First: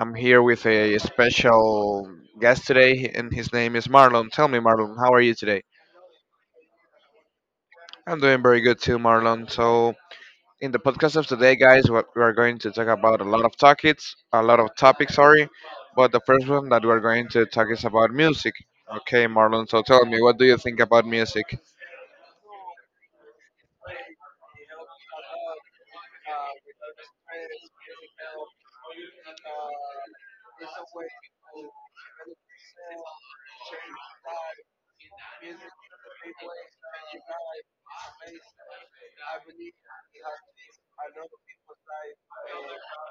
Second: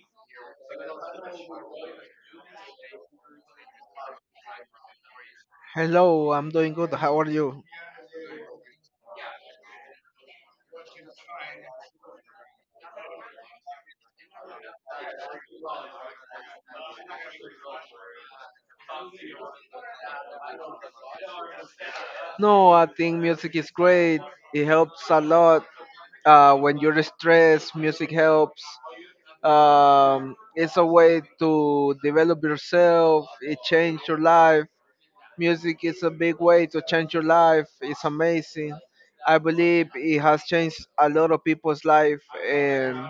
I'm here with a special guest today, and his name is Marlon. Tell me, Marlon, how are you today? Hello, I'm doing good. How are you? I'm doing very good too, Marlon. So, in the podcast of today, guys, what we are going to talk about a lot of topics, sorry. But the first one that we're going to talk is about music. Okay, Marlon. So, tell me, what do you think about music? No, I think music is great. It helps a lot. When you're stressed, music helps. It's a way to develop yourself. It changed your life. Music is a big way to change your life. It's amazing. I believe it has changed a lot of people's life, and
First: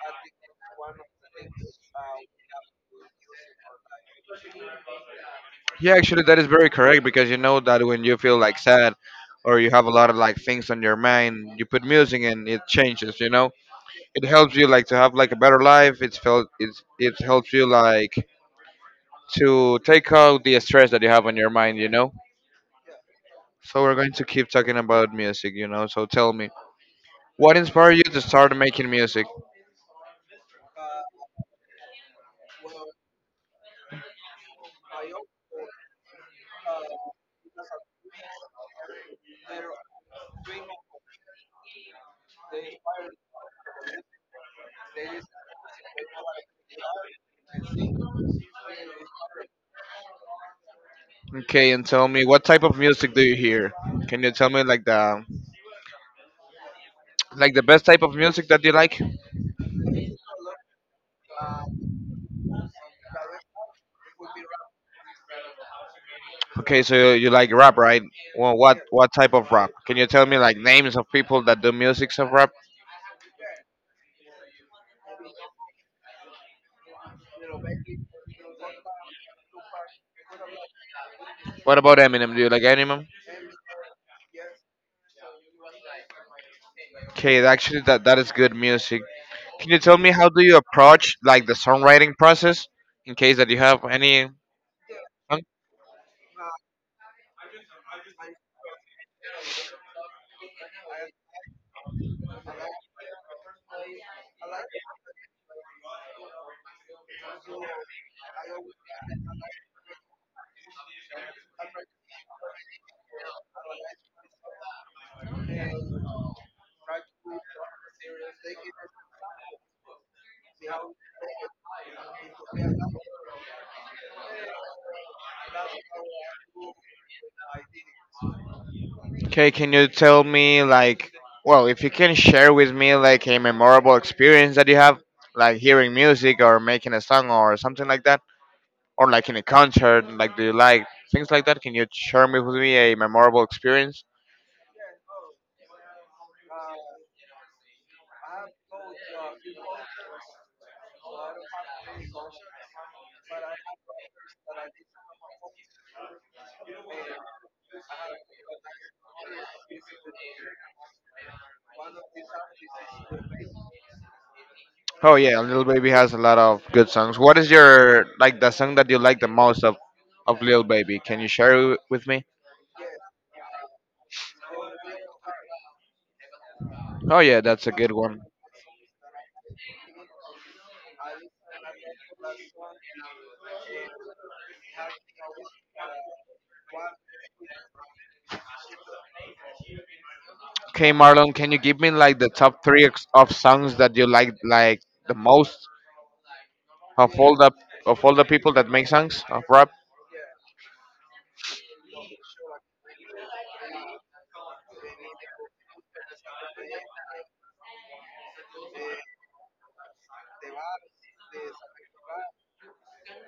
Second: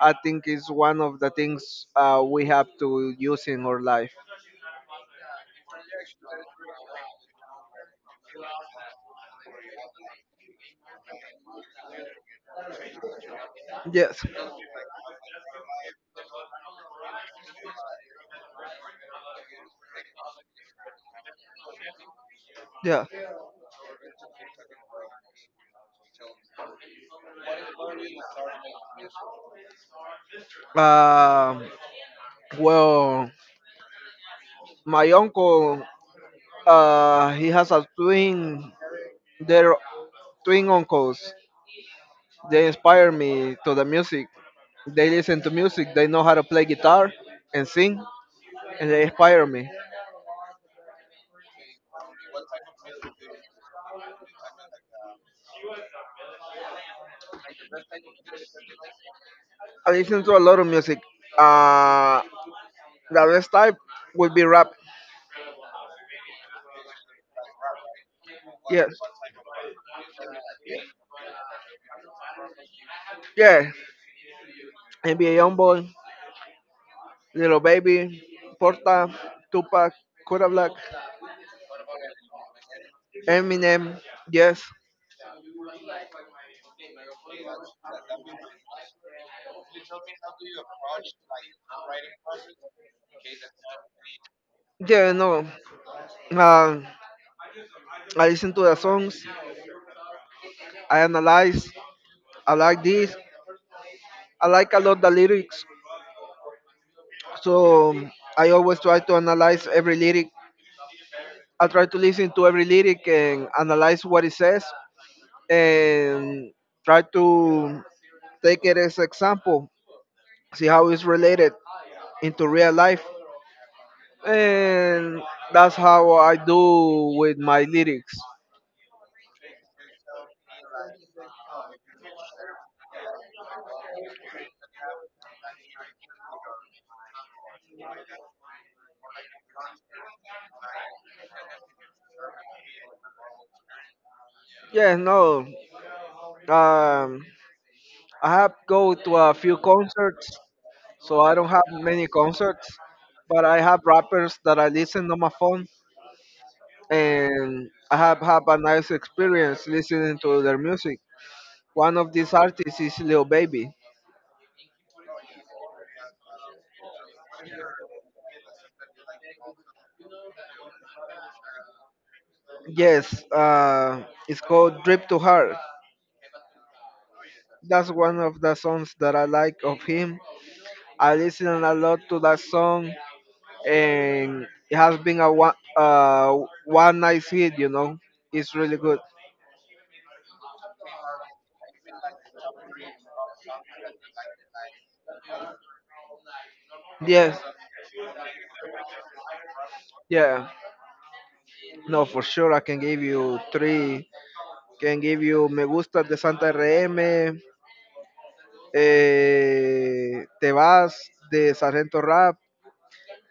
I think it's one of the things we have to use in our life. Yeah, actually, that is very correct because you know that when you feel like sad or you have a lot of like things on your mind, you put music and it changes. You know, Yes. it helps you like to have like a better life. It's felt it's it helps you like to take out the stress that you have on your mind. You know. Yeah. So we're going to keep talking about music. You know. So tell me, what inspired you to start making music? Um, Well, my uncle, he has a twin. They're twin uncles. They inspire me to the music. They listen to music. They know how to play guitar and sing, and they inspire me. Okay, and tell me what type of music do you hear? Can you tell me like the best type of music that you like? I listen to a lot of music. Uh, the best type would be rap. Okay, so you like rap, right? Well, what Yes, what type of rap? Can you tell me like names of people that do music of rap? yeah. NBA Youngboy, Little Baby, Porta, Tupac, Kodak Black, What about Eminem? Do you like Eminem? Eminem. Yes, Okay, actually, that is good music. Can you tell me how do you approach like the songwriting process in case that you have any yeah, song? no. Um, I listen to the songs. I analyze. I like this. I like a lot the lyrics. So I always try to analyze every lyric. I try to listen to every lyric and analyze what it says and try to take it as example, see how it's related into real life. And that's how I do with my lyrics. Okay, can you tell me like, well, if you can share with me like a memorable experience that you have, like hearing music or making a song or something like that? Or like in a concert, like do you like things like that? Can you share me with me a memorable experience? Yeah, no. Um, I have go to a few concerts so I don't have many concerts, but I have rappers that I listen on my phone, and I have had a nice experience listening to their music. One of these artists is Lil Baby. Oh yeah, Little Baby has a lot of good songs. What is your like the song that you like the most of Little Baby? Can you share it with me? Yes, it's called Drip to Heart. Oh yeah, that's a That's good one one. of the songs that I like of him. I listen a lot to that song, and it has been a one nice hit. It's really good. Okay, Marlon, can you give me like the top three of songs that you like the most of all Yes, the of all the people that make songs of rap? yeah. No, for sure, I can give you three. Can give you Me Gustas de Santa RM, eh, Te Vas de Sargento Rap,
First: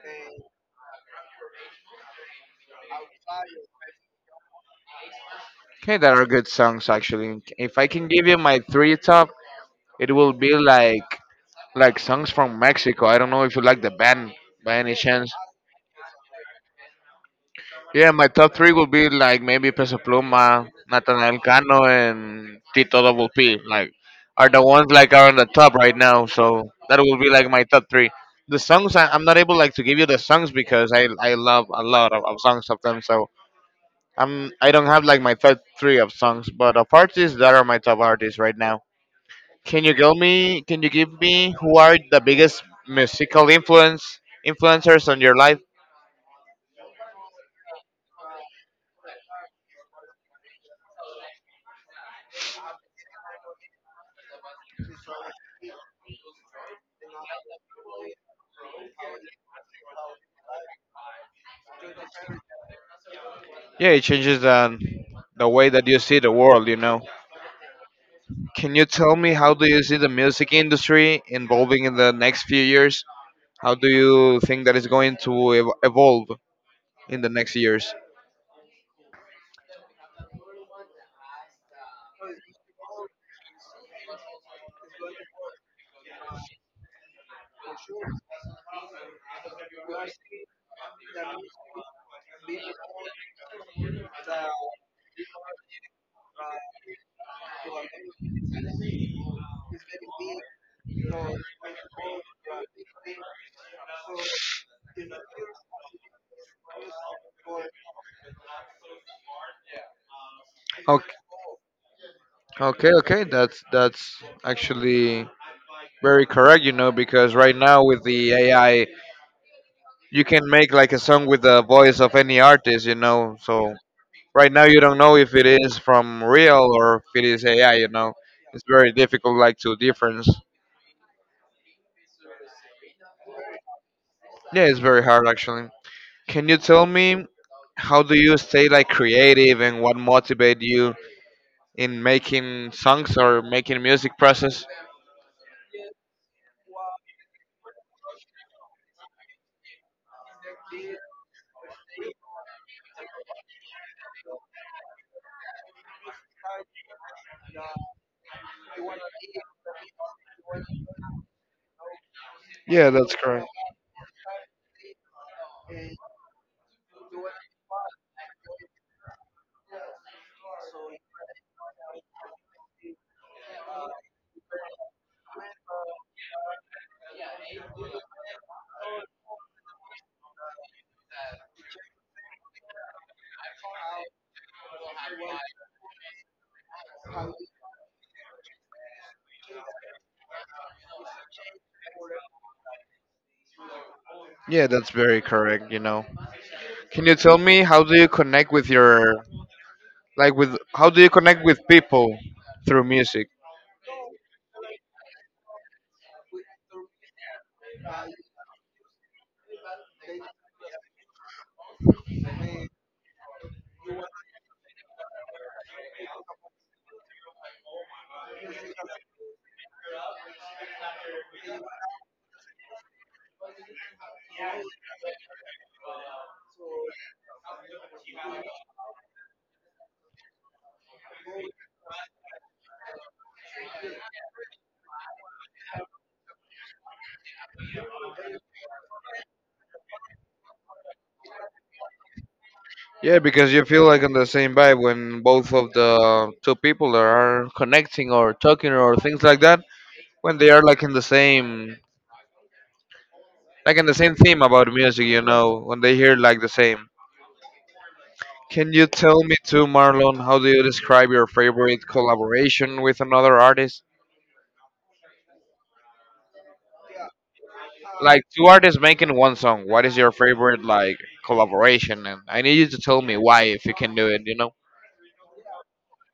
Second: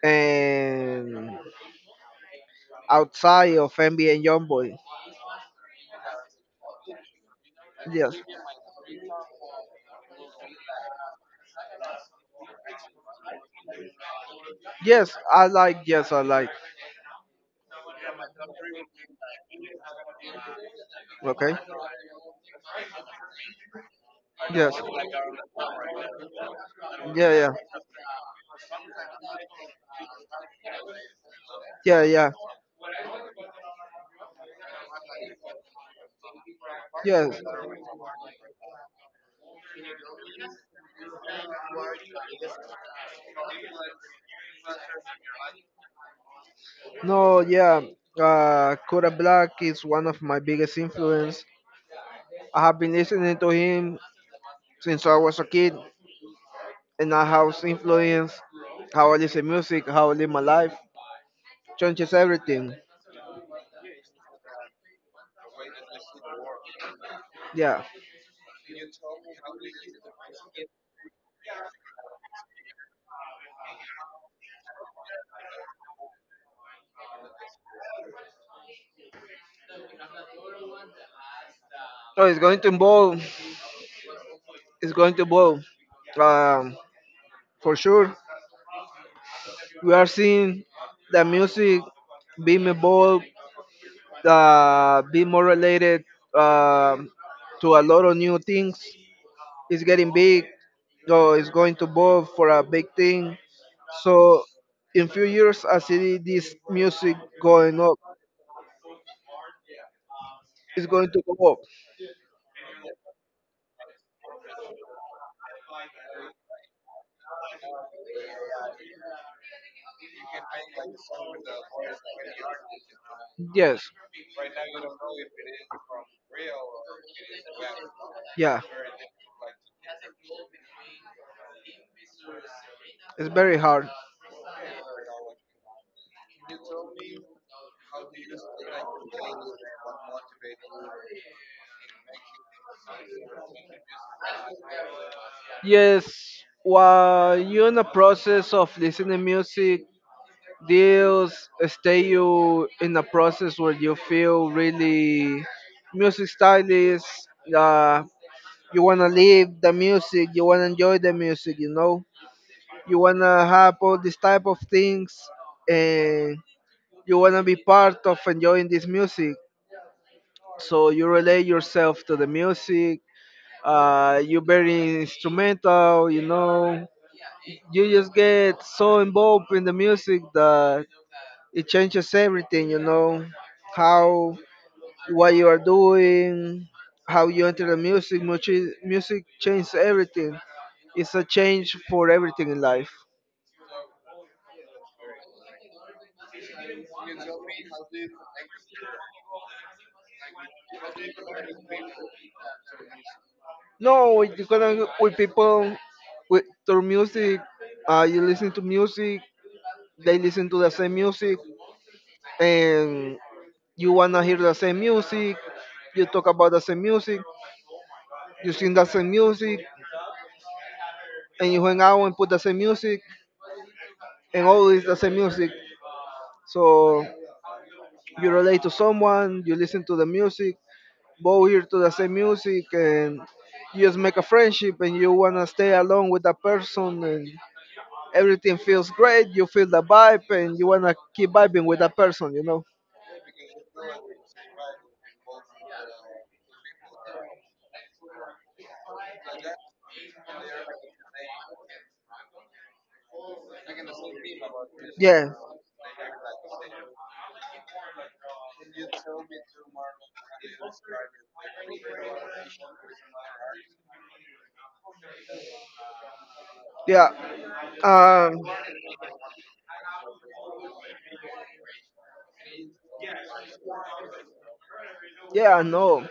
and Outside of NBA and Youngboy. Okay, that are good songs actually. If I can Yes, give you my three top, it will be like songs from Mexico. I don't know if you like the band by any yes, chance. I like, yes, I like. Yeah, my top three would be like maybe Peso Pluma, Nathaniel Okay, Cano, and Tito Double P. Like are the yes, ones like are on the top right now. So that will be yeah, like yeah, my top three. The songs I'm not able like to give you the songs because I love a yeah, lot of, yeah, of songs of them. So I don't have like my top three of songs, but of artists yes. that are my top artists right now. Can you give me? Can you give me who are the biggest musical influencers on your life? No, yeah, Kodak Black is one of my biggest influence. I have been listening to him since I was a kid, and I have influenced how I listen music, how I live my life, changes everything. Yeah, it changes the way that you see the world, you know. Yeah. Can you tell me how do you see the music industry evolving in the next few years? How do you think that is going to evolve in the next years? So it's going to evolve. It's going to evolve, um, for sure. We are seeing the music being evolved, be more related um to a lot of new things. He's getting big, so he's going to move for a big thing. So in few years, I see this music going up. It's going Okay, to go up. okay, okay. That's actually very correct, you know, because right now with the AI, you can make like a song with the voice of any artist, you know. So Yes, right now you don't know if it is from real or if it is AI. You know, yeah. it's very difficult like to difference. It's very hard. Yeah, it's very hard actually. Can you tell me how do you stay like creative and what motivate you in making songs or making music process? Yes, while you're in the process of listening music, deals stay you in a process where you feel really music stylist uh, you want to live the music, you want to enjoy the music. Yeah, You that's want to correct. have all these type of things and you want to be part of enjoying this music, so you relate yourself to the music. You're very instrumental, you know. You just get so involved in the music that it changes everything, you know, how what you are doing, how you enter the music changes everything. It's a change for everything in life. Yeah, that's very correct. You know, can you tell me how do you connect with your, like, with how do you connect with people through music? No with, The kind with people, with through music. You listen to music, they listen to the same music, and you wanna hear the same music, you talk about the same music, you sing the same music, and you hang out and put the same music, and always the same music. So you relate to someone, you listen to the music, both hear to the same music, and you just make a friendship, and you wanna stay along with that person, and everything feels great. You feel the vibe, and you wanna keep vibing with that person, you know. Yeah, because you feel like on the same vibe when both of the two people are connecting or talking or things like that. When they are like in the same, like in the same theme about music, you Yeah, know, when they hear like the same. Can you tell me too, Marlon? How do you describe your favorite collaboration with another artist? yeah, Like um, two artists making one song. What is your favorite like collaboration? And I need you to tell me why, if you can do it. You know, yeah, I know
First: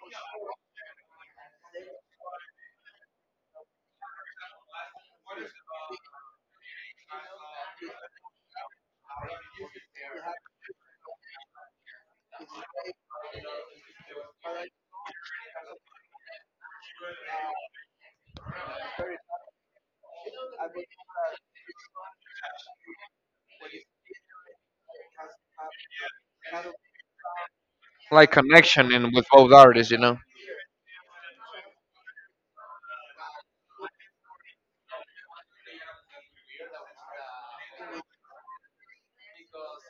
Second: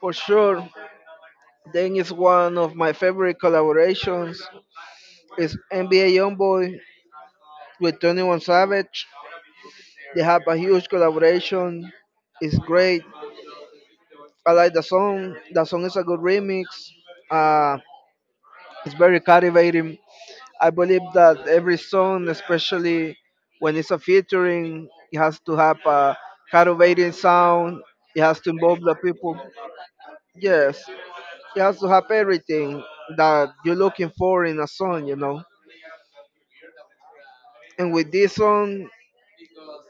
for sure. Then is one of my favorite collaborations is NBA YoungBoy with 21 Savage. They have a huge collaboration. It's great. I like the song. The song is a good remix. Uh, it's very captivating. I believe that every song, especially when it's a featuring, it has to have a captivating sound. It like has to involve connection the in with people. both artists, you know. Yes, it has to have everything that you're looking for in a song. You know. And with this song,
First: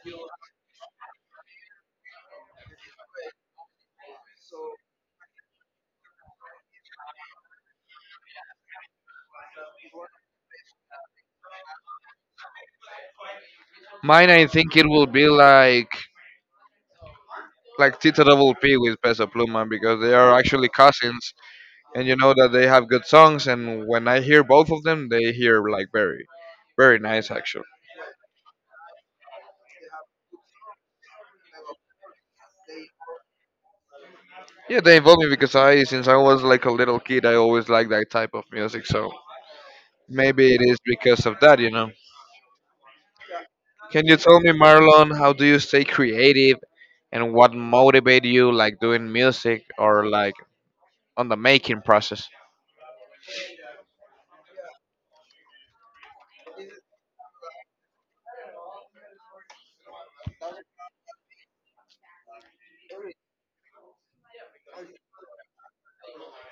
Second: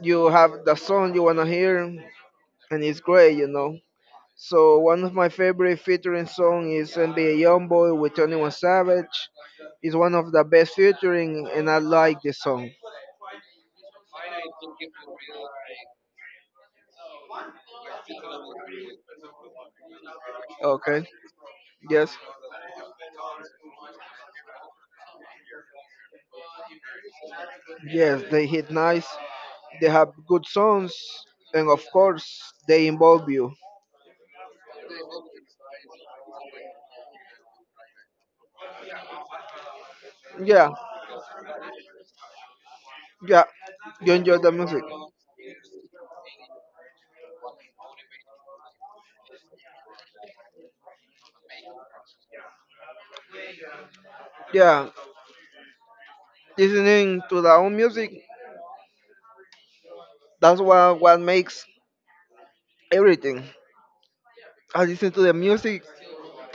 you have the song you wanna hear, and it's great, you know. So one of my favorite featuring song is NBA Youngboy with 21 Savage. It's one of the best featuring, and I like this song. Mine, I think it will be like Tito Double P with Peso Pluma because they are actually Okay. cousins, and you Yes. know that they have good songs. And when I hear both of them, they hear like very, very nice actually. Yes, they hit nice. They have good songs, and of course, they involve you. Yeah, they involved me because I since I was like a little kid, I always liked that type of music. So maybe it Yeah. is because of that, you know. Yeah. Can You you enjoy tell the me, music. Marlon, how do you stay creative, and what motivate you like doing music or like on the making process. Yeah. Listening to the own music, that's what makes everything. I listen to the music,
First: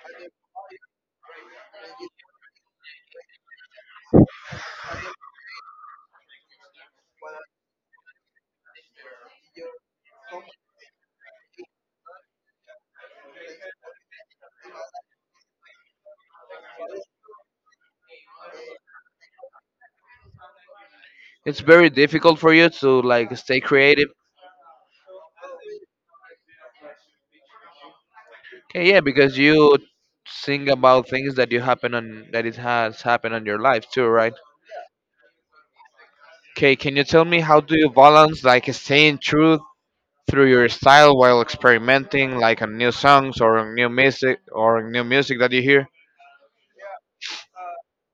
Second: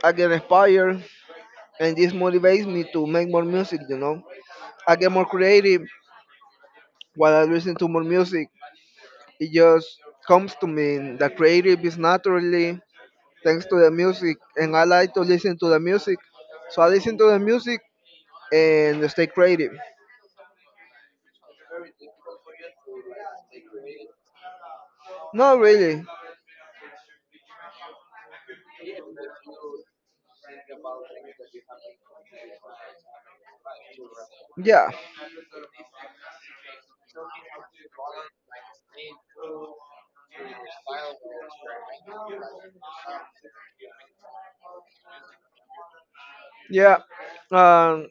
I get inspired, and this motivates me to make more music, you know. I get more creative while I listen to more music. It just comes to me. The creative is naturally thanks to the music, and I like to listen to the music. So I listen to the music and stay creative. It's very difficult for you to like stay creative. Not really. Okay, yeah, because you think about things that it has happened on your life too, right? Yeah. Okay, can you tell me how do you balance like staying true through your style while experimenting like on new songs or on new music or on new music that you hear? Yeah. Um,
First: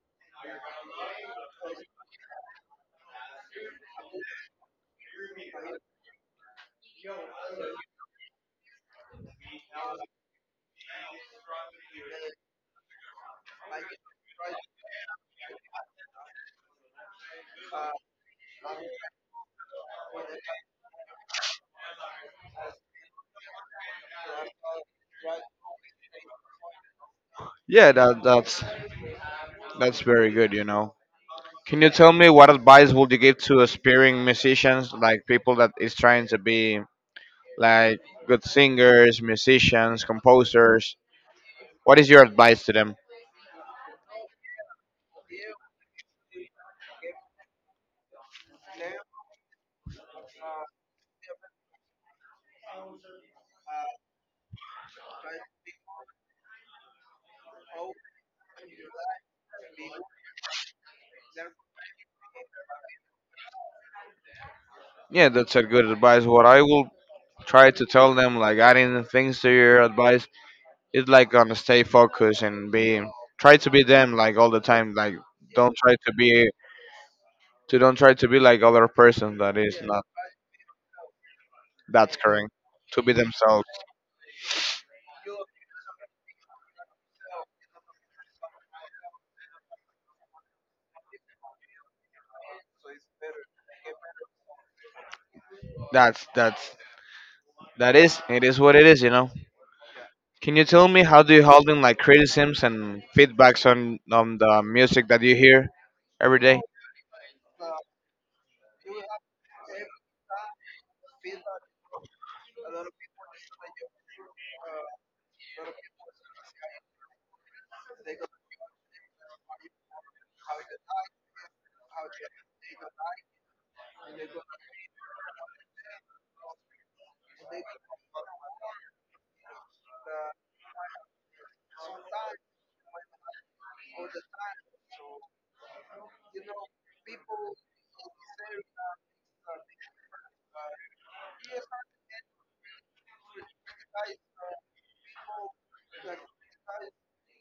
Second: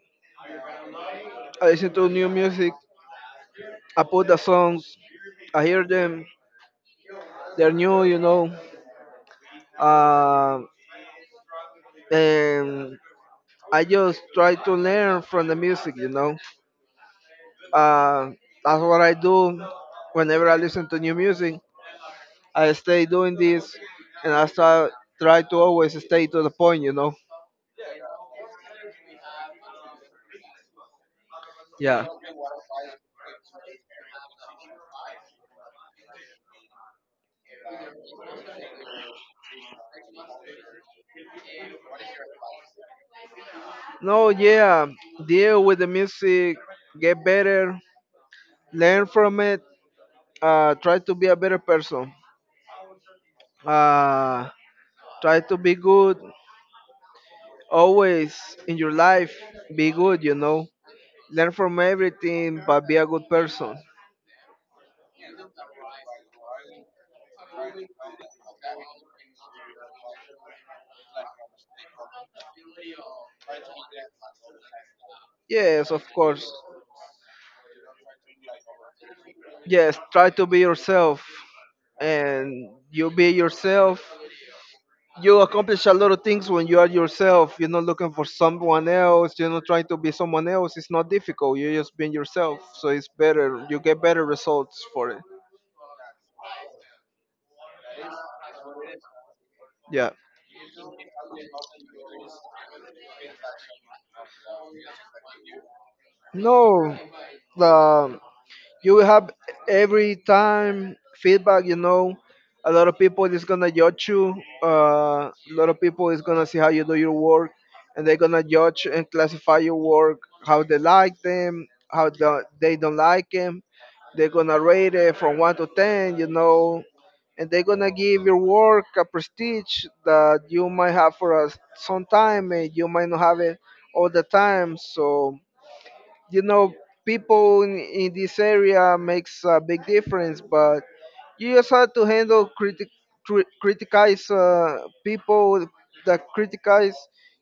I listen to new music. I put the songs, I hear them. They're new, you know. Um, and I just try to learn from the music, you know. Uh, that's what I do whenever I listen to new music. I stay doing this, and I start try to always stay to the point, you know. Yeah, that that's very good, you know. Can you Yeah. tell me what advice would you give to aspiring musicians, like people that is trying to be like good singers, musicians, composers. What is your advice to them? No, yeah. Deal with the music, get better, learn from it. Try to be a better person. Uh, Try to be good. Always in your life, be good, you know. Learn from everything, but be a good person. Yeah, that's a good advice. What I will try to tell them, like adding things to your advice, is like gonna stay focused and be try to be them like all the time. Like don't Yes, try of to course. be to don't try to be like other person that is Yes, not, try to be yourself. that's correct. And To you be be themselves. yourself. You accomplish a lot of things when you are yourself. You're not looking for someone else. You're not trying to be someone else. It's not difficult. You're just being yourself. So it's better. You get better results for it. That's that is it is what it is, you know. Yeah. Can you tell me how do you handle like criticisms and feedbacks on the music that you hear every day? No, the you will have every time feedback, you know. A lot of people is gonna judge you. A lot of people is gonna see how you do your work, and they're gonna judge and classify your work, how they like them, how they don't like them. They're gonna rate it from 1 to 10, you know, and they're gonna give your work a prestige that you might have for us some time, and you might not have it all the time. So, you know, people in this area makes a big difference, but you just have to handle criticize, people that criticize,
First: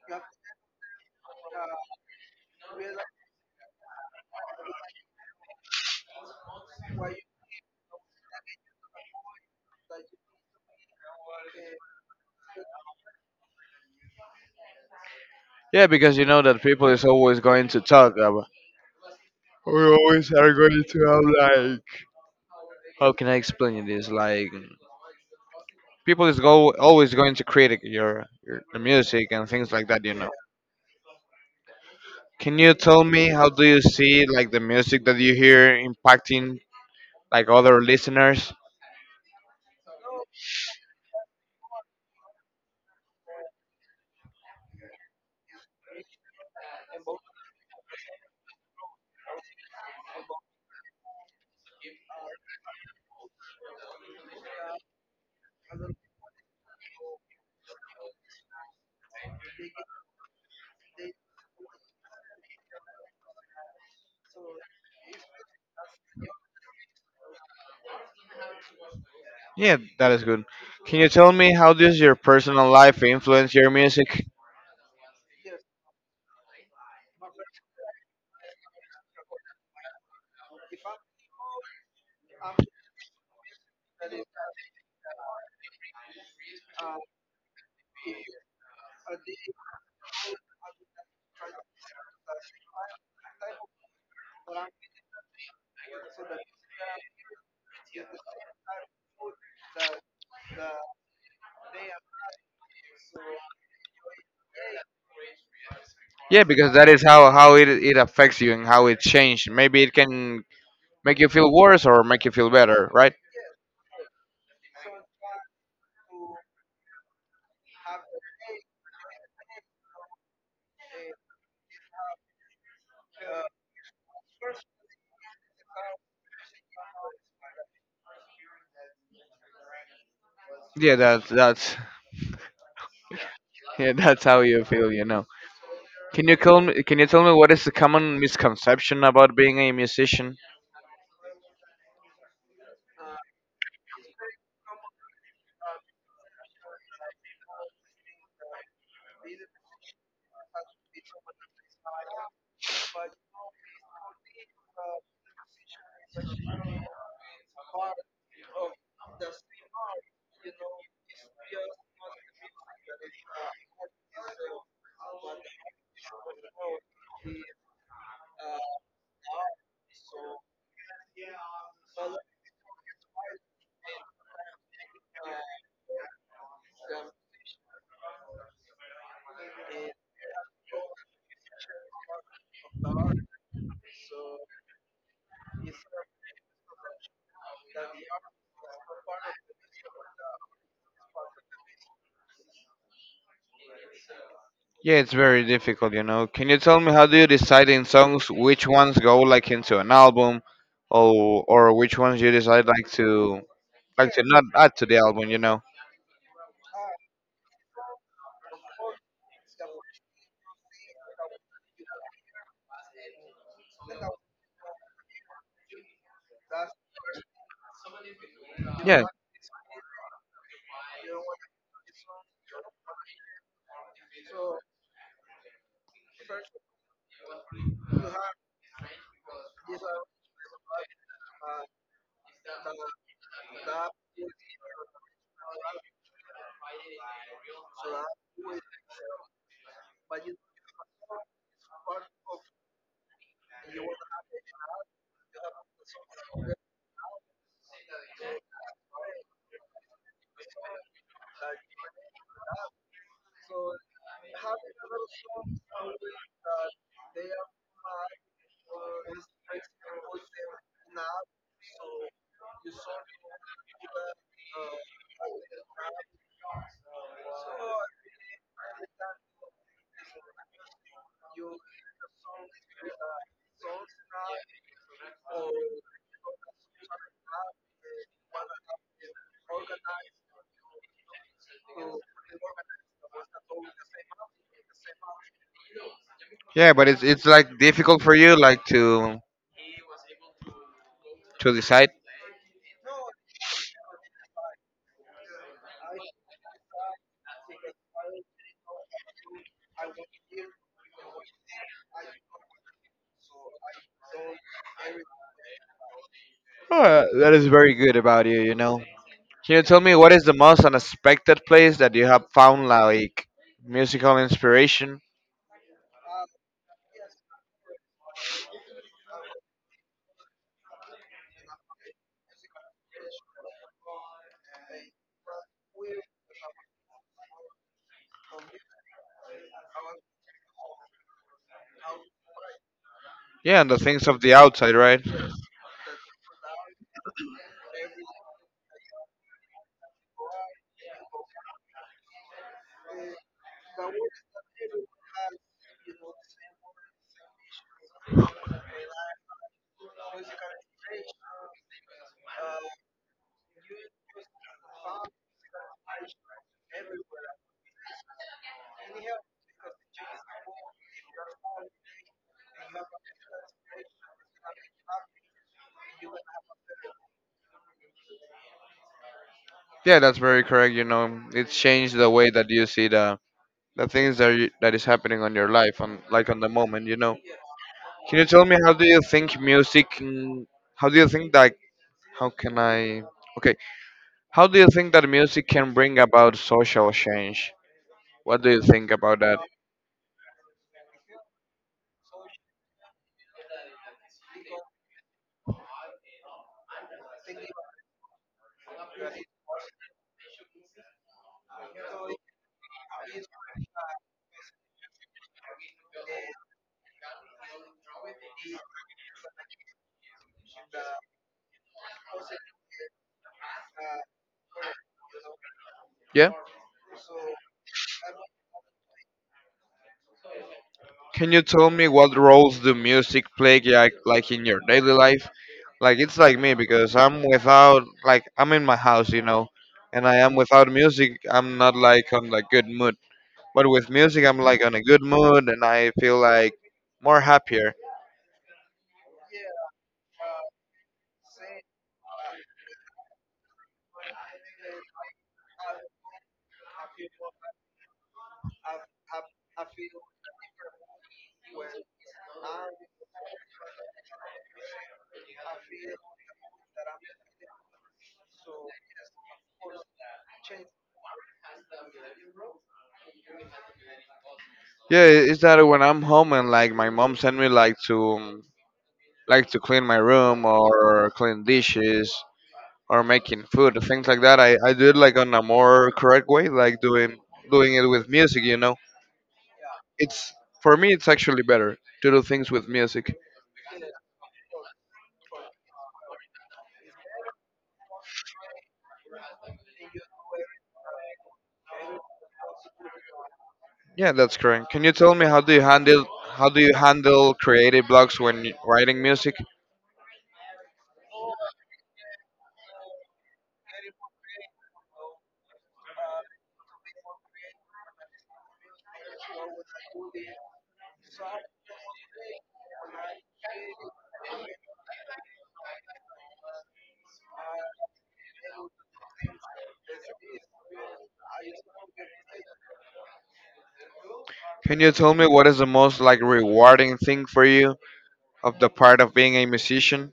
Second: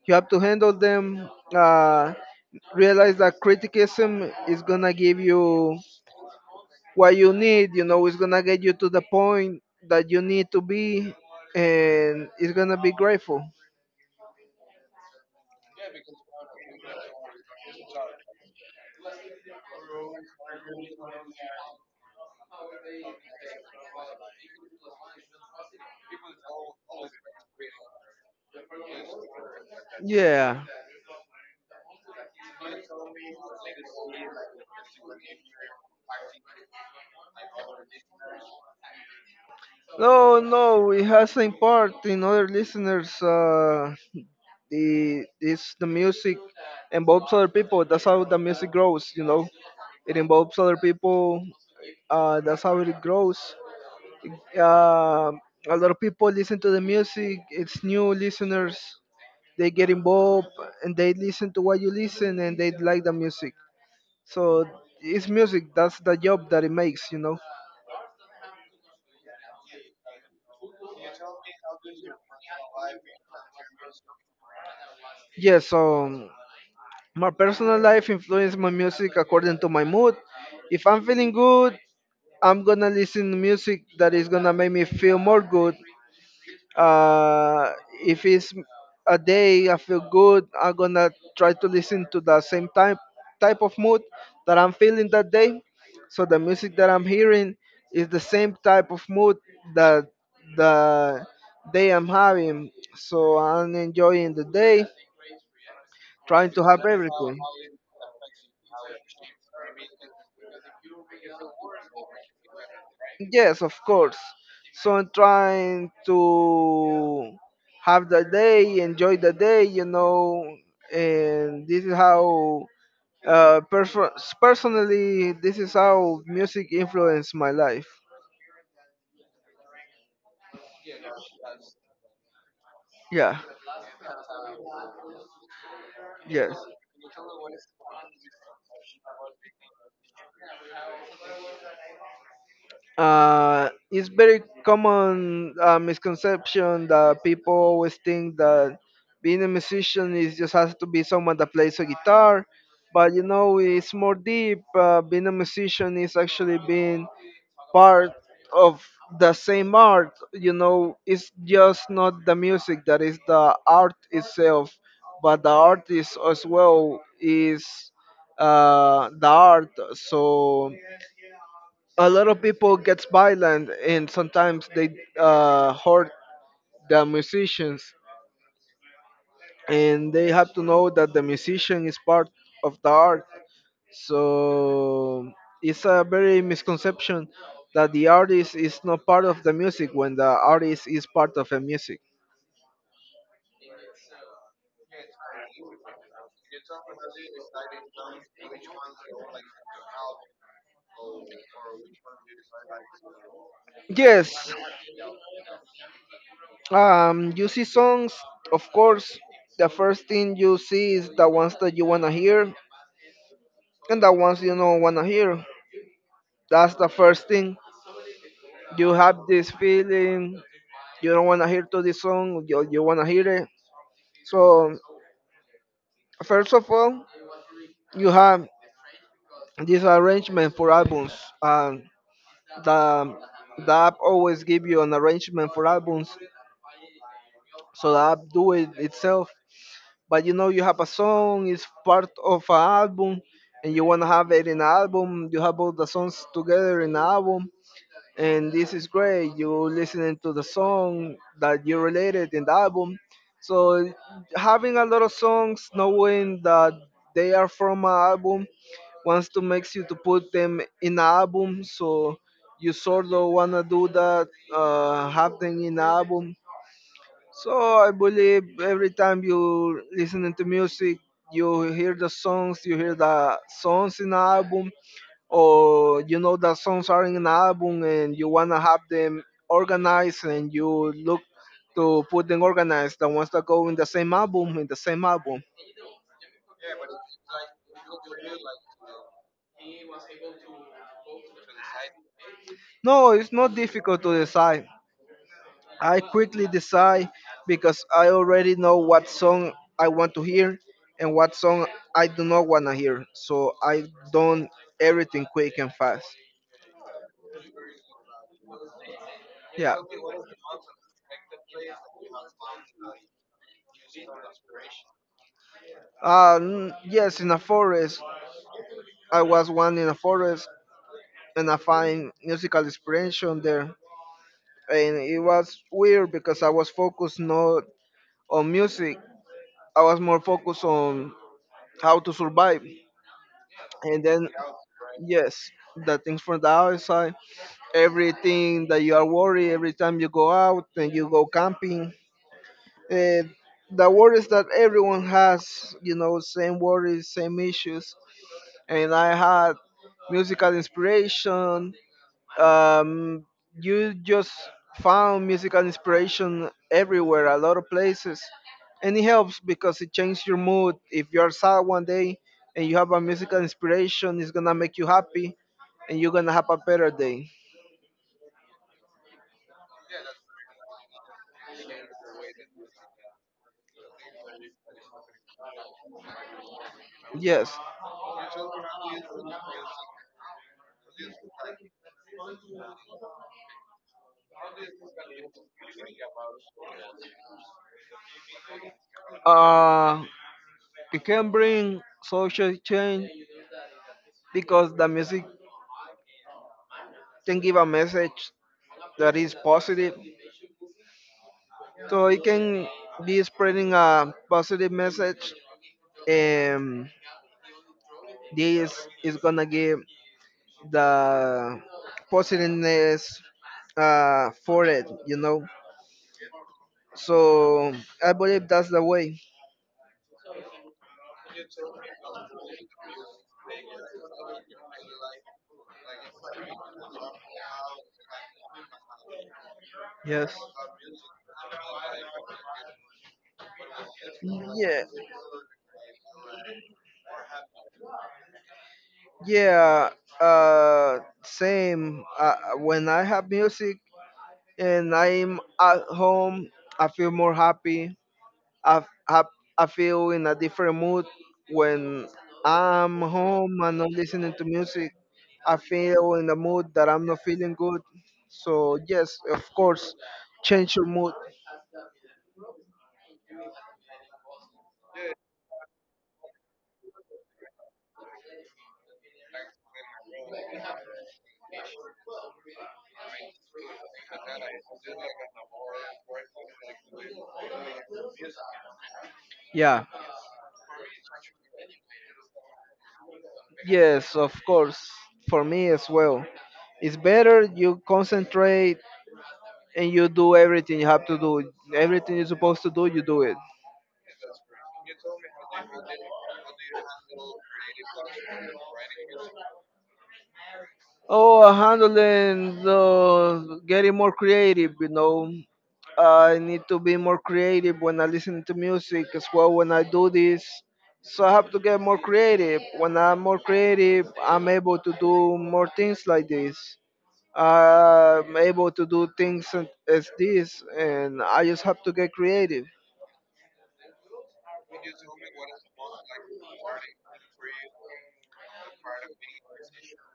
you have to handle them. uh, Realize that criticism is gonna give you what you need, you know. It's gonna get you to the point that you need to be, and it's gonna be grateful. Yeah, because you know that people is always going to talk about. We always are going to have like. How can I explain this? Like, people is go always going to critic your the music and things like that. You know. Yeah. Can you tell me how do you see like the music that you hear impacting like other listeners? No, no, it has an important other listeners. The It's the music, involves other people. That's how the music grows. You know, it involves other people. That's how it grows. Uh, a lot of people listen to the music. It's new listeners. They get involved and they listen to what you listen and they like the music. So it's music. That's the job that it makes. You know. Yeah, that is good. Can you tell me how does your personal life influence your music? Yeah. So my personal life influences my music according to my mood. If I'm feeling good, I'm gonna listen to music that is gonna make me feel more good. Uh, if it's a day I feel good, I'm gonna try to listen to the same type of mood that I'm feeling that day. So the music that I'm hearing is the same type of mood that the day I'm having. So I'm enjoying the day, Yeah, trying to because have that is how everything. how it affects you and how it changed. Maybe it can make you feel worse or make you feel better, right? Yes, of course. So I'm trying to have the day, enjoy the day, you know, and this is how, uh, perso- personally, this is how music influenced my life. Yeah, that's Yeah, yeah, that's how you feel, you know. Can you yes. tell me? Can you tell me what is the common misconception about being a musician? It's very common misconception that people always think that being a musician is just has to be someone that plays a guitar, but you know it's more deep. Being a musician is actually being part of the same art. You know, it's just not the music that is the art itself, but the artist as well is the art. So a lot of people gets violent, and sometimes they hurt the musicians, and they have to know that the musician is part of the art. So it's a very misconception that the artist is not part of the music when the artist is part of the music. Yeah, it's very difficult, you know. Can you tell me how do you decide in songs which ones go like into an album, or which ones you decide like to not Yes. add to the album, you know? You see songs. Of course, the first thing you see is the ones that you want to hear and the ones you don't want to hear. That's the first thing. You Yeah. have this feeling, you don't want to hear to this song, you want to hear it. So first of all, you have this arrangement for albums, and the the app always give you an arrangement for albums. So the app do it itself. But you know, you have a song, it's part of an album, and you want to have it in an album. You have all the songs together in an album, and this is great. You listening to the song that you related in the album. So having a lot of songs, knowing that they are from an album, wants to makes you to put them in an album. So you sort of wanna do that, have them in an album. So I believe every time you listening to music, you hear the songs, you hear the songs in the album, or you know the songs are in an album and you wanna have them organized, and you look to put them organized, the ones that go in the same album in the same album. Yeah, but it's like difficult for you like to decide. No, it's not difficult to decide. I quickly decide because I already know what song I want to hear and what song I do not want to hear. So I done everything quick and fast. Oh, that is very good about you, you know. Can you Yeah. tell me what is the most unexpected place that you have found like musical inspiration? Yes, in a forest. I was one in a forest, and I find musical inspiration there. And it was weird because I was focused not on music. I was more focused on how to survive. Yeah, and the And things of then, the outside, right? yes, the things from the outside, everything that you are worried every time you go out and you go camping. Uh, the worries that everyone has, you know, same worries, same issues. And I had musical inspiration. Um, you just found musical inspiration everywhere, a lot of places. And it helps because it changes your mood. If you're sad one day and you have a musical inspiration, it's going to make you happy and you're going to have a better day. Yeah, that's very correct. You know, it's changed the way that you see the things that is happening on your life on like on the moment, you know. Yes. Can you tell me how do you think how do you think that how can I okay how do you think that music can bring about social change? What do you think about that? Uh, it can bring social change because the music can give a message that is positive. So it can be spreading a positive message, and this is gonna give the positiveness for it, you know. Yeah. So I believe that's the way. Can you tell me what roles do music play, like in your daily life, like it's like me because I'm without like I'm in my house, you know, and I Yes. am without music. I'm not like on like good mood. But with music, I'm like on Yeah. a good mood and I feel like more happier. Yeah, same. When I have music and I'm at home, I feel more happy. I, I, I feel in a different mood when I'm home and not listening to music. I feel in the mood that I'm not feeling good. So, yes, of course, change your mood. Yeah, it's that when I'm home and like my mom sent me like to clean my room or clean dishes or making food things like that. I do it like on a more correct way, like doing it with music. You know, Yeah, it's for me it's actually better to do things with music. yes, of course, for me as well. It's better you concentrate and you do everything you have to do. Everything you're supposed to do, you do it. Yeah, that's correct. Can you tell me how do you handle creative blocks when writing music? Oh, handling the getting more creative, you know. I need to be more creative when I listen to music as well when I do this. So I have to get more creative. When I'm more creative, I'm able to do more things like this. I'm able to do things as this, and I just have to get creative. Can you tell me what is the most like rewarding thing for you of the part of being a musician?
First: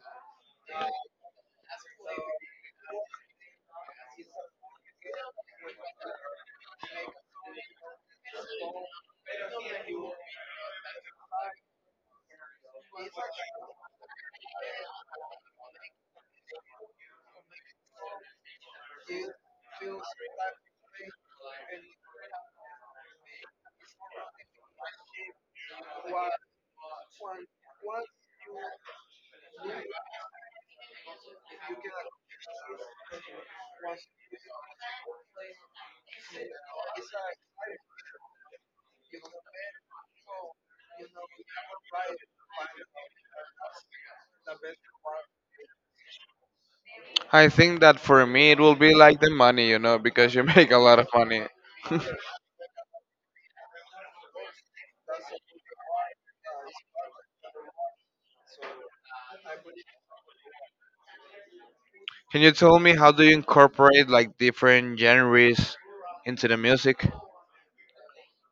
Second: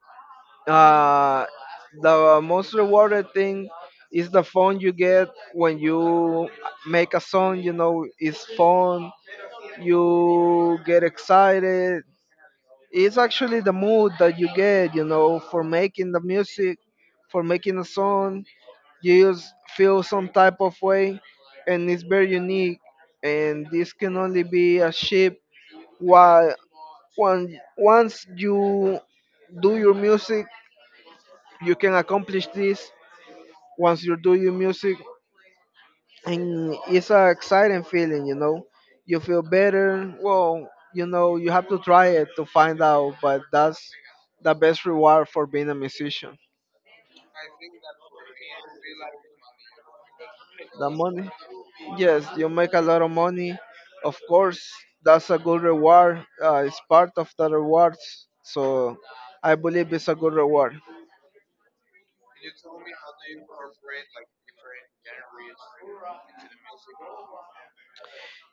Uh, the most rewarded thing is the phone you get when you make a song. You know, it's fun. You get excited. It's actually the mood that you get. You know, for making the music, for making a song. You just feel some type of way, and it's very unique. And this can only be achieved while when once you do your music you can accomplish this once you're doing music, and it's an exciting feeling. You know, you feel better. Well, you know, you have to try it to find out, but that's the best reward for being a musician. I think that for me it will be like the money, you know, because you make a The lot of money. money. Yes, you make a lot of money. Of course, that's a good reward. It's part of the rewards. So I believe it's a good reward. Can you tell me how do you incorporate like different genres into the music?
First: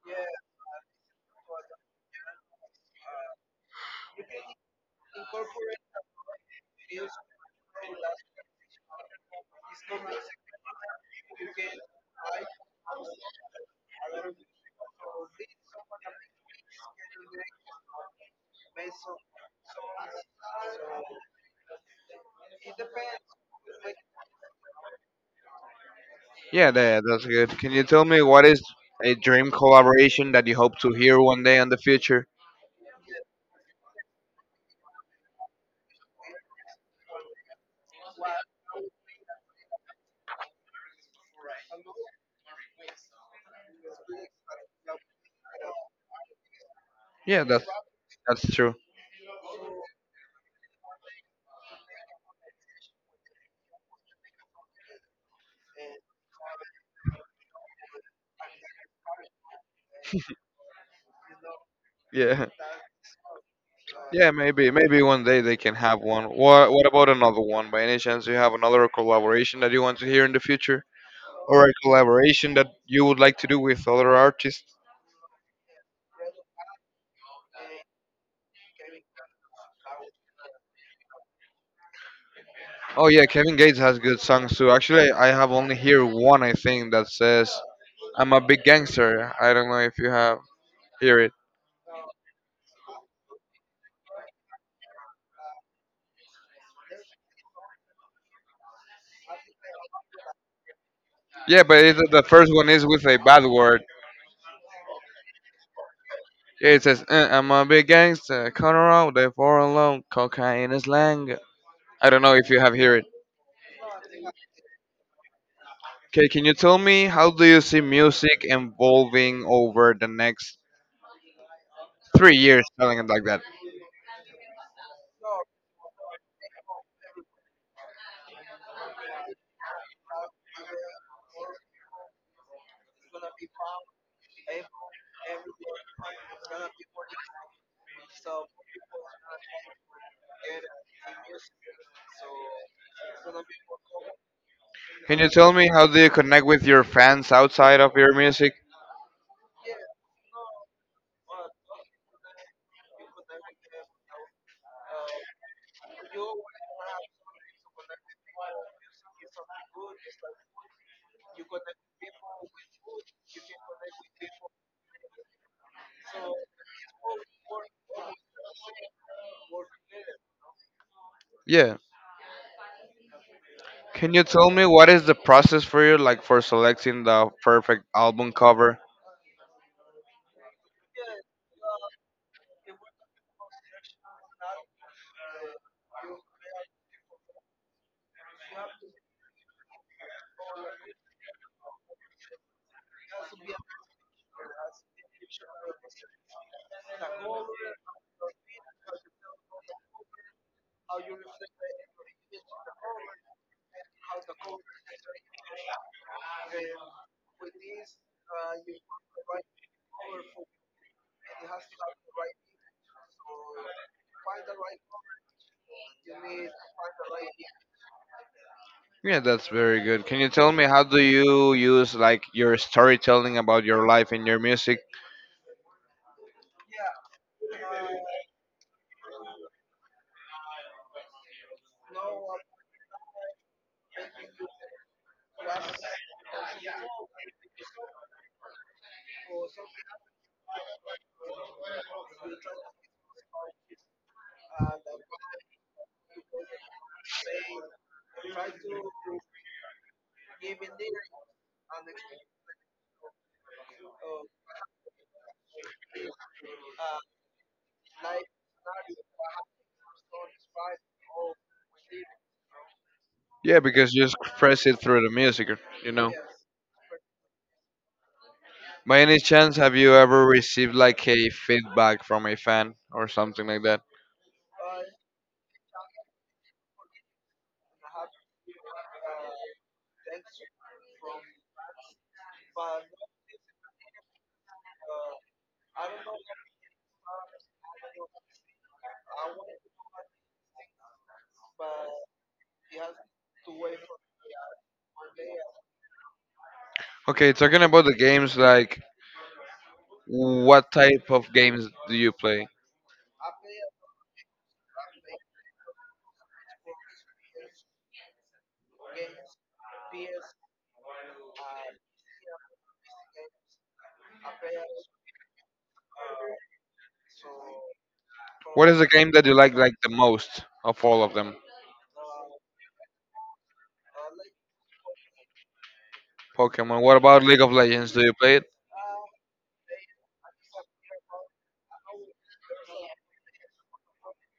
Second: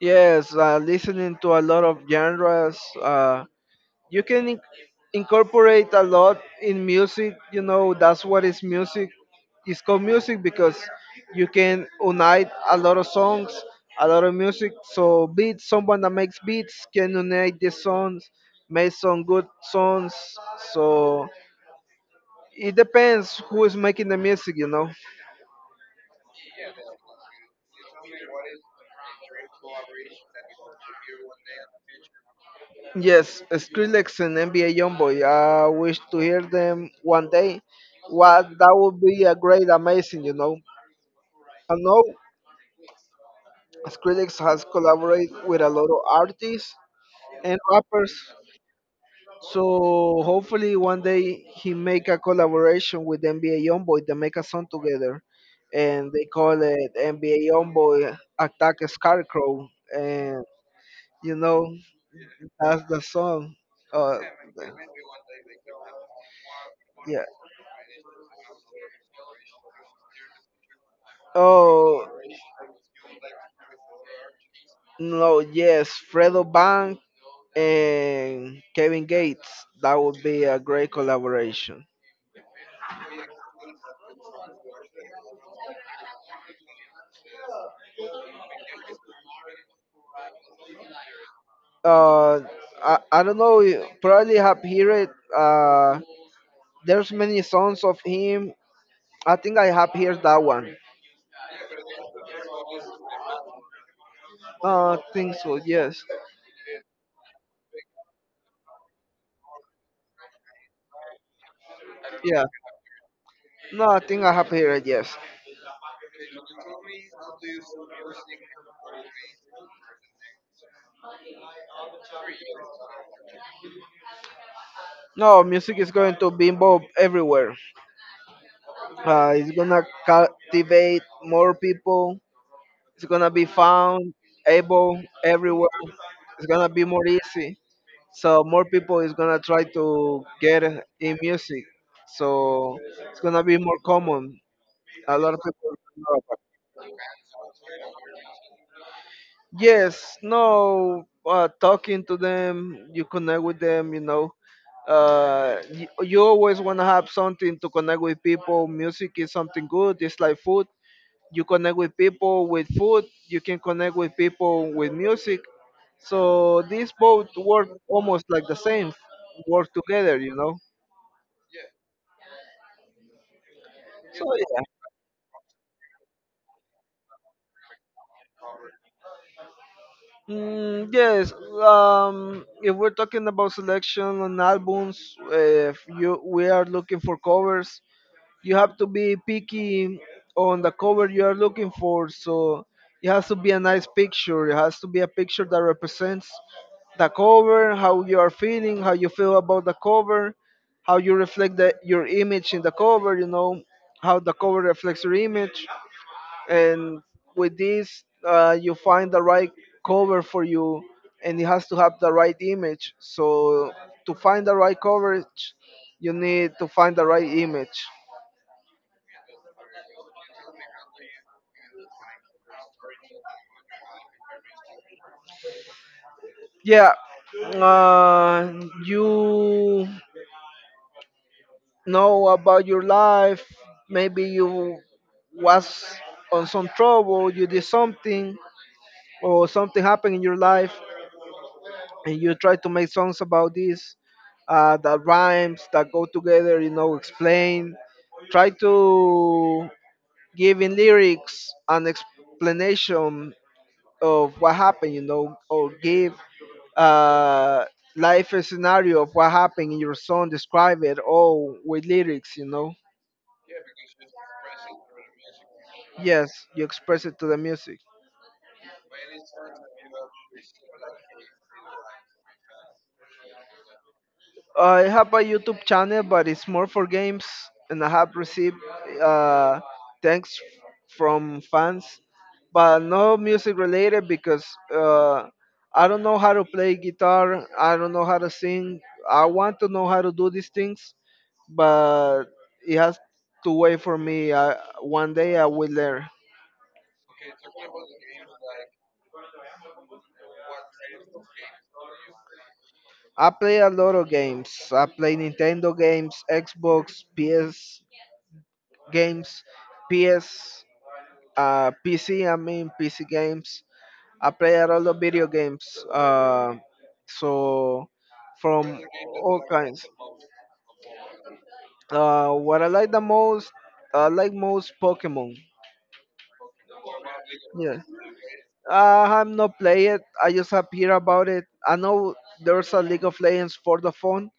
Yes, listening to a lot of genres. You can in- Incorporate a lot in music, you know. That's what is music. It's called music because you can unite a lot of songs, a lot of music. So beats, someone that makes beats can unite the songs, make some good songs. So it depends who is making the music, you know. Yeah, that's good. Can you tell me what is a dream collaboration that you hope to hear one day in the future? Yes, Skrillex and NBA Youngboy, I wish to hear them one day. What, that would be a great amazing, you know. I know Skrillex has collaborated with a lot of artists Yeah, and that's rappers, that's true. so hopefully one day he make a collaboration with NBA Youngboy. They make a song together, and they call it NBA Youngboy Attack Scarecrow. And you know, Yeah. that's the song. Uh, Yeah, maybe one day they can have one. What about yeah. another one? By any chance, do you have another collaboration that you want to hear in the future, or a Oh collaboration that you would like to do with other artists? no, yes, Fredo Bank and Kevin Gates. That would be a great collaboration. Oh yeah, Kevin Gates has good songs too. Actually, I have only hear one. I think that says, "I'm a big gangster." I don't know if you have hear it. uh I don't know, you probably have heard it. There's many songs of him. I think I have heard that one. Yeah, but the first one is with a bad word. No, I think so, yes. Yeah, it says "I'm a big gangster, cut around, they for alone, cocaine is lang." I don't know Yeah, if you have heard it. no, I think I have heard it, yes. Okay, can you tell me how do you see music evolving over the next 3 years, telling it like that? No, music is going to be involved everywhere. It's gonna captivate more people. It's gonna be found able everywhere. It's gonna be more easy. So more people is gonna try to get in music. So it's gonna be more common. Can A you lot of tell me people how do you know about connect with your fans outside of your music? it. Yes. No. Talking to them, you connect with them, you know. You always want to have something to connect with people. Music is something good. It's like food. You connect with people with food, you can connect with people with music. So these both work almost like the same, work together, you know. Yeah. Can you So tell me yeah. what is the process for you, like for selecting the perfect album cover? Mm, yes. If we're talking about selection on albums, if you we are looking for covers, you have to be picky on the cover you are looking for. So it has to be a nice picture. It has to be a picture that represents the cover, how you are feeling, how you feel about the cover, how you reflect your image in the cover. You know how the cover reflects your image, and with this, you find the right cover for you, and it has to have the right image. So to find the right coverage, you need to find the right image. Yeah, that's very good. Can you tell me how do you use like your storytelling about your life in your music? Yeah. uh, you know about your life. Maybe you was on some trouble, you did something, or something happened in your life, and you try to make songs about this, that rhymes, that go together, you know. Explain, try to give in lyrics an explanation of what happened, you know, or give uh, life a scenario of what happened in your song, describe it all with lyrics, you know. Yeah, because you express it through the music, you know. Yes, you express it to the music. By any chance, have you ever received like a feedback from a fan or something like that? I have a YouTube channel, but it's more for games, and I have received uh, thanks from fans, but no music related because uh, I don't know how to play guitar. I don't know how to sing. I want to know how to do these things, but it has to wait for me. I, one day I will learn. Okay, talking about the games, like what type of games do you play? I play a lot of games. I play Nintendo games, Xbox, PS games, PS. PC, I mean PC games. I play a lot of video games. So What is from the game that you all like kinds. the most of all of them? What I like the most, I like most Pokemon. Pokemon. What about League of Yeah. Legends? Do you play it? I'm not play it. I just have hear about it. I know there's a League of Legends for the phone,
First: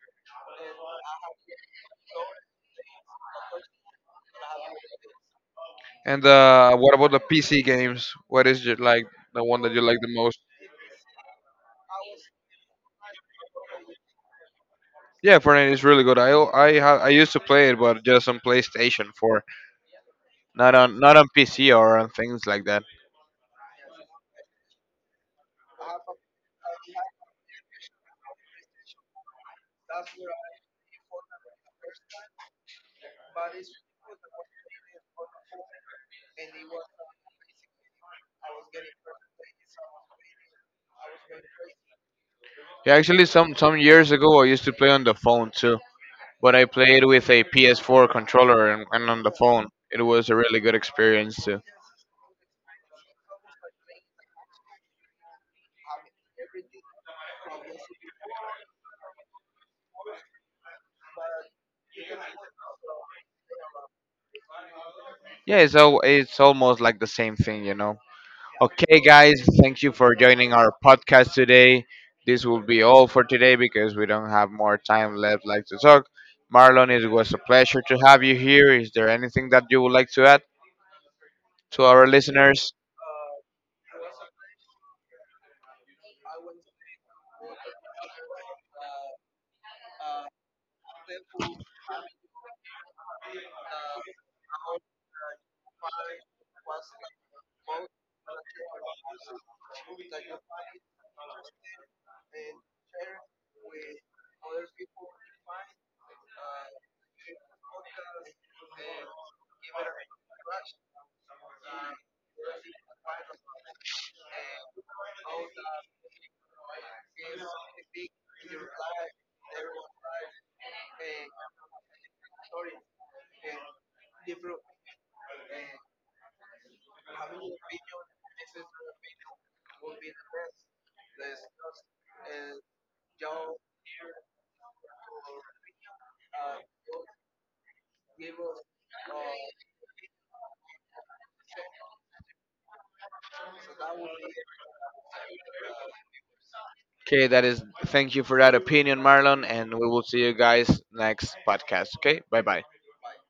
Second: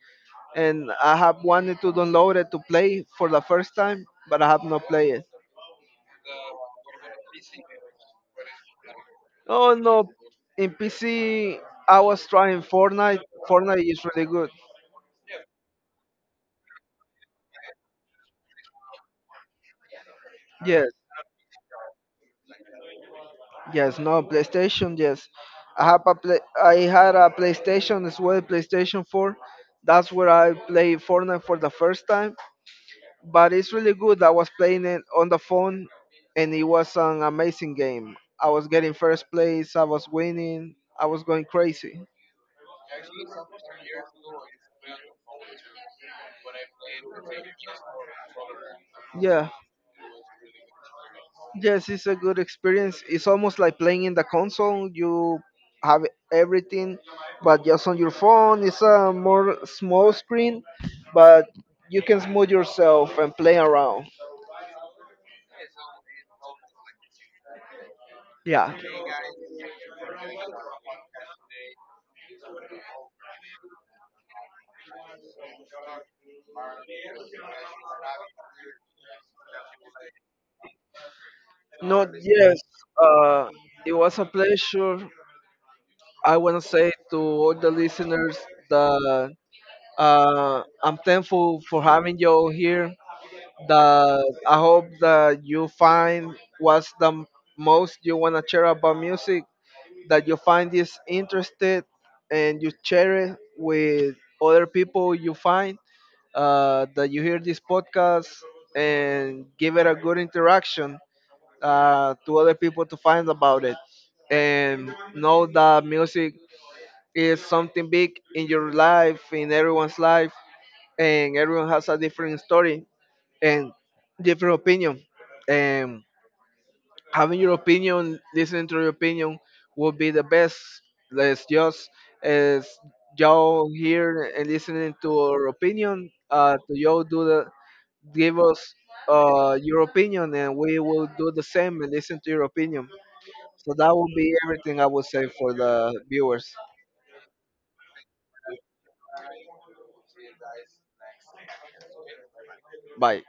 and I have wanted to download it to play for the first time, but I have not played it. And what about the PC games? What is your, like the one Oh that you like no, the most? in PC I was trying Fortnite. Fortnite is really good. Yeah, Fortnite is really good. I al- I ha- I used to play it, but just on PlayStation 4, not Yes, on PC or on things like that. yes, no PlayStation. Yes, I have a play. I had a PlayStation as well, PlayStation 4. That's where I played Fortnite for the first time. But it's really good. I was playing it on the phone, and it was an amazing game. I was getting first place. I was winning. I was going crazy. Yeah, actually, some years ago I used to play on the phone too, but I played with a PS4 controller and on the Yeah, phone. It was a really good experience too. yes, it's a good experience. It's almost like playing in the console. You have everything, but just on your phone. It's a more small screen, but you can smooth yourself and play around. Yeah, it's almost like the same thing, you know. Yeah. Okay, guys, thank you for joining our podcast today. This will be all for today because we don't have more time left like to talk. Marlon, it was a pleasure to have you here. Is there anything that you would like to add to our No, yes. listeners? Uh, it was a pleasure. I want to say to all the listeners that I'm thankful for having you all here. That I hope that you find most you want to share about music. That you find this interested, and you share it with other people you find. That you hear this podcast and give it a good interaction, to other people to find about it, and know that music is something big in your life, in everyone's life, and everyone has a different story and different opinion. And having your opinion, listening to your opinion, would be the best. Let's just, as y'all here and listening to our opinion, to y'all do the give us your opinion, and we will do the same and listen to your opinion. So that will be everything I would say for the viewers. Okay, that is. Thank you for that opinion, Marlon, and we will see you guys next podcast. Okay, bye bye. Bye.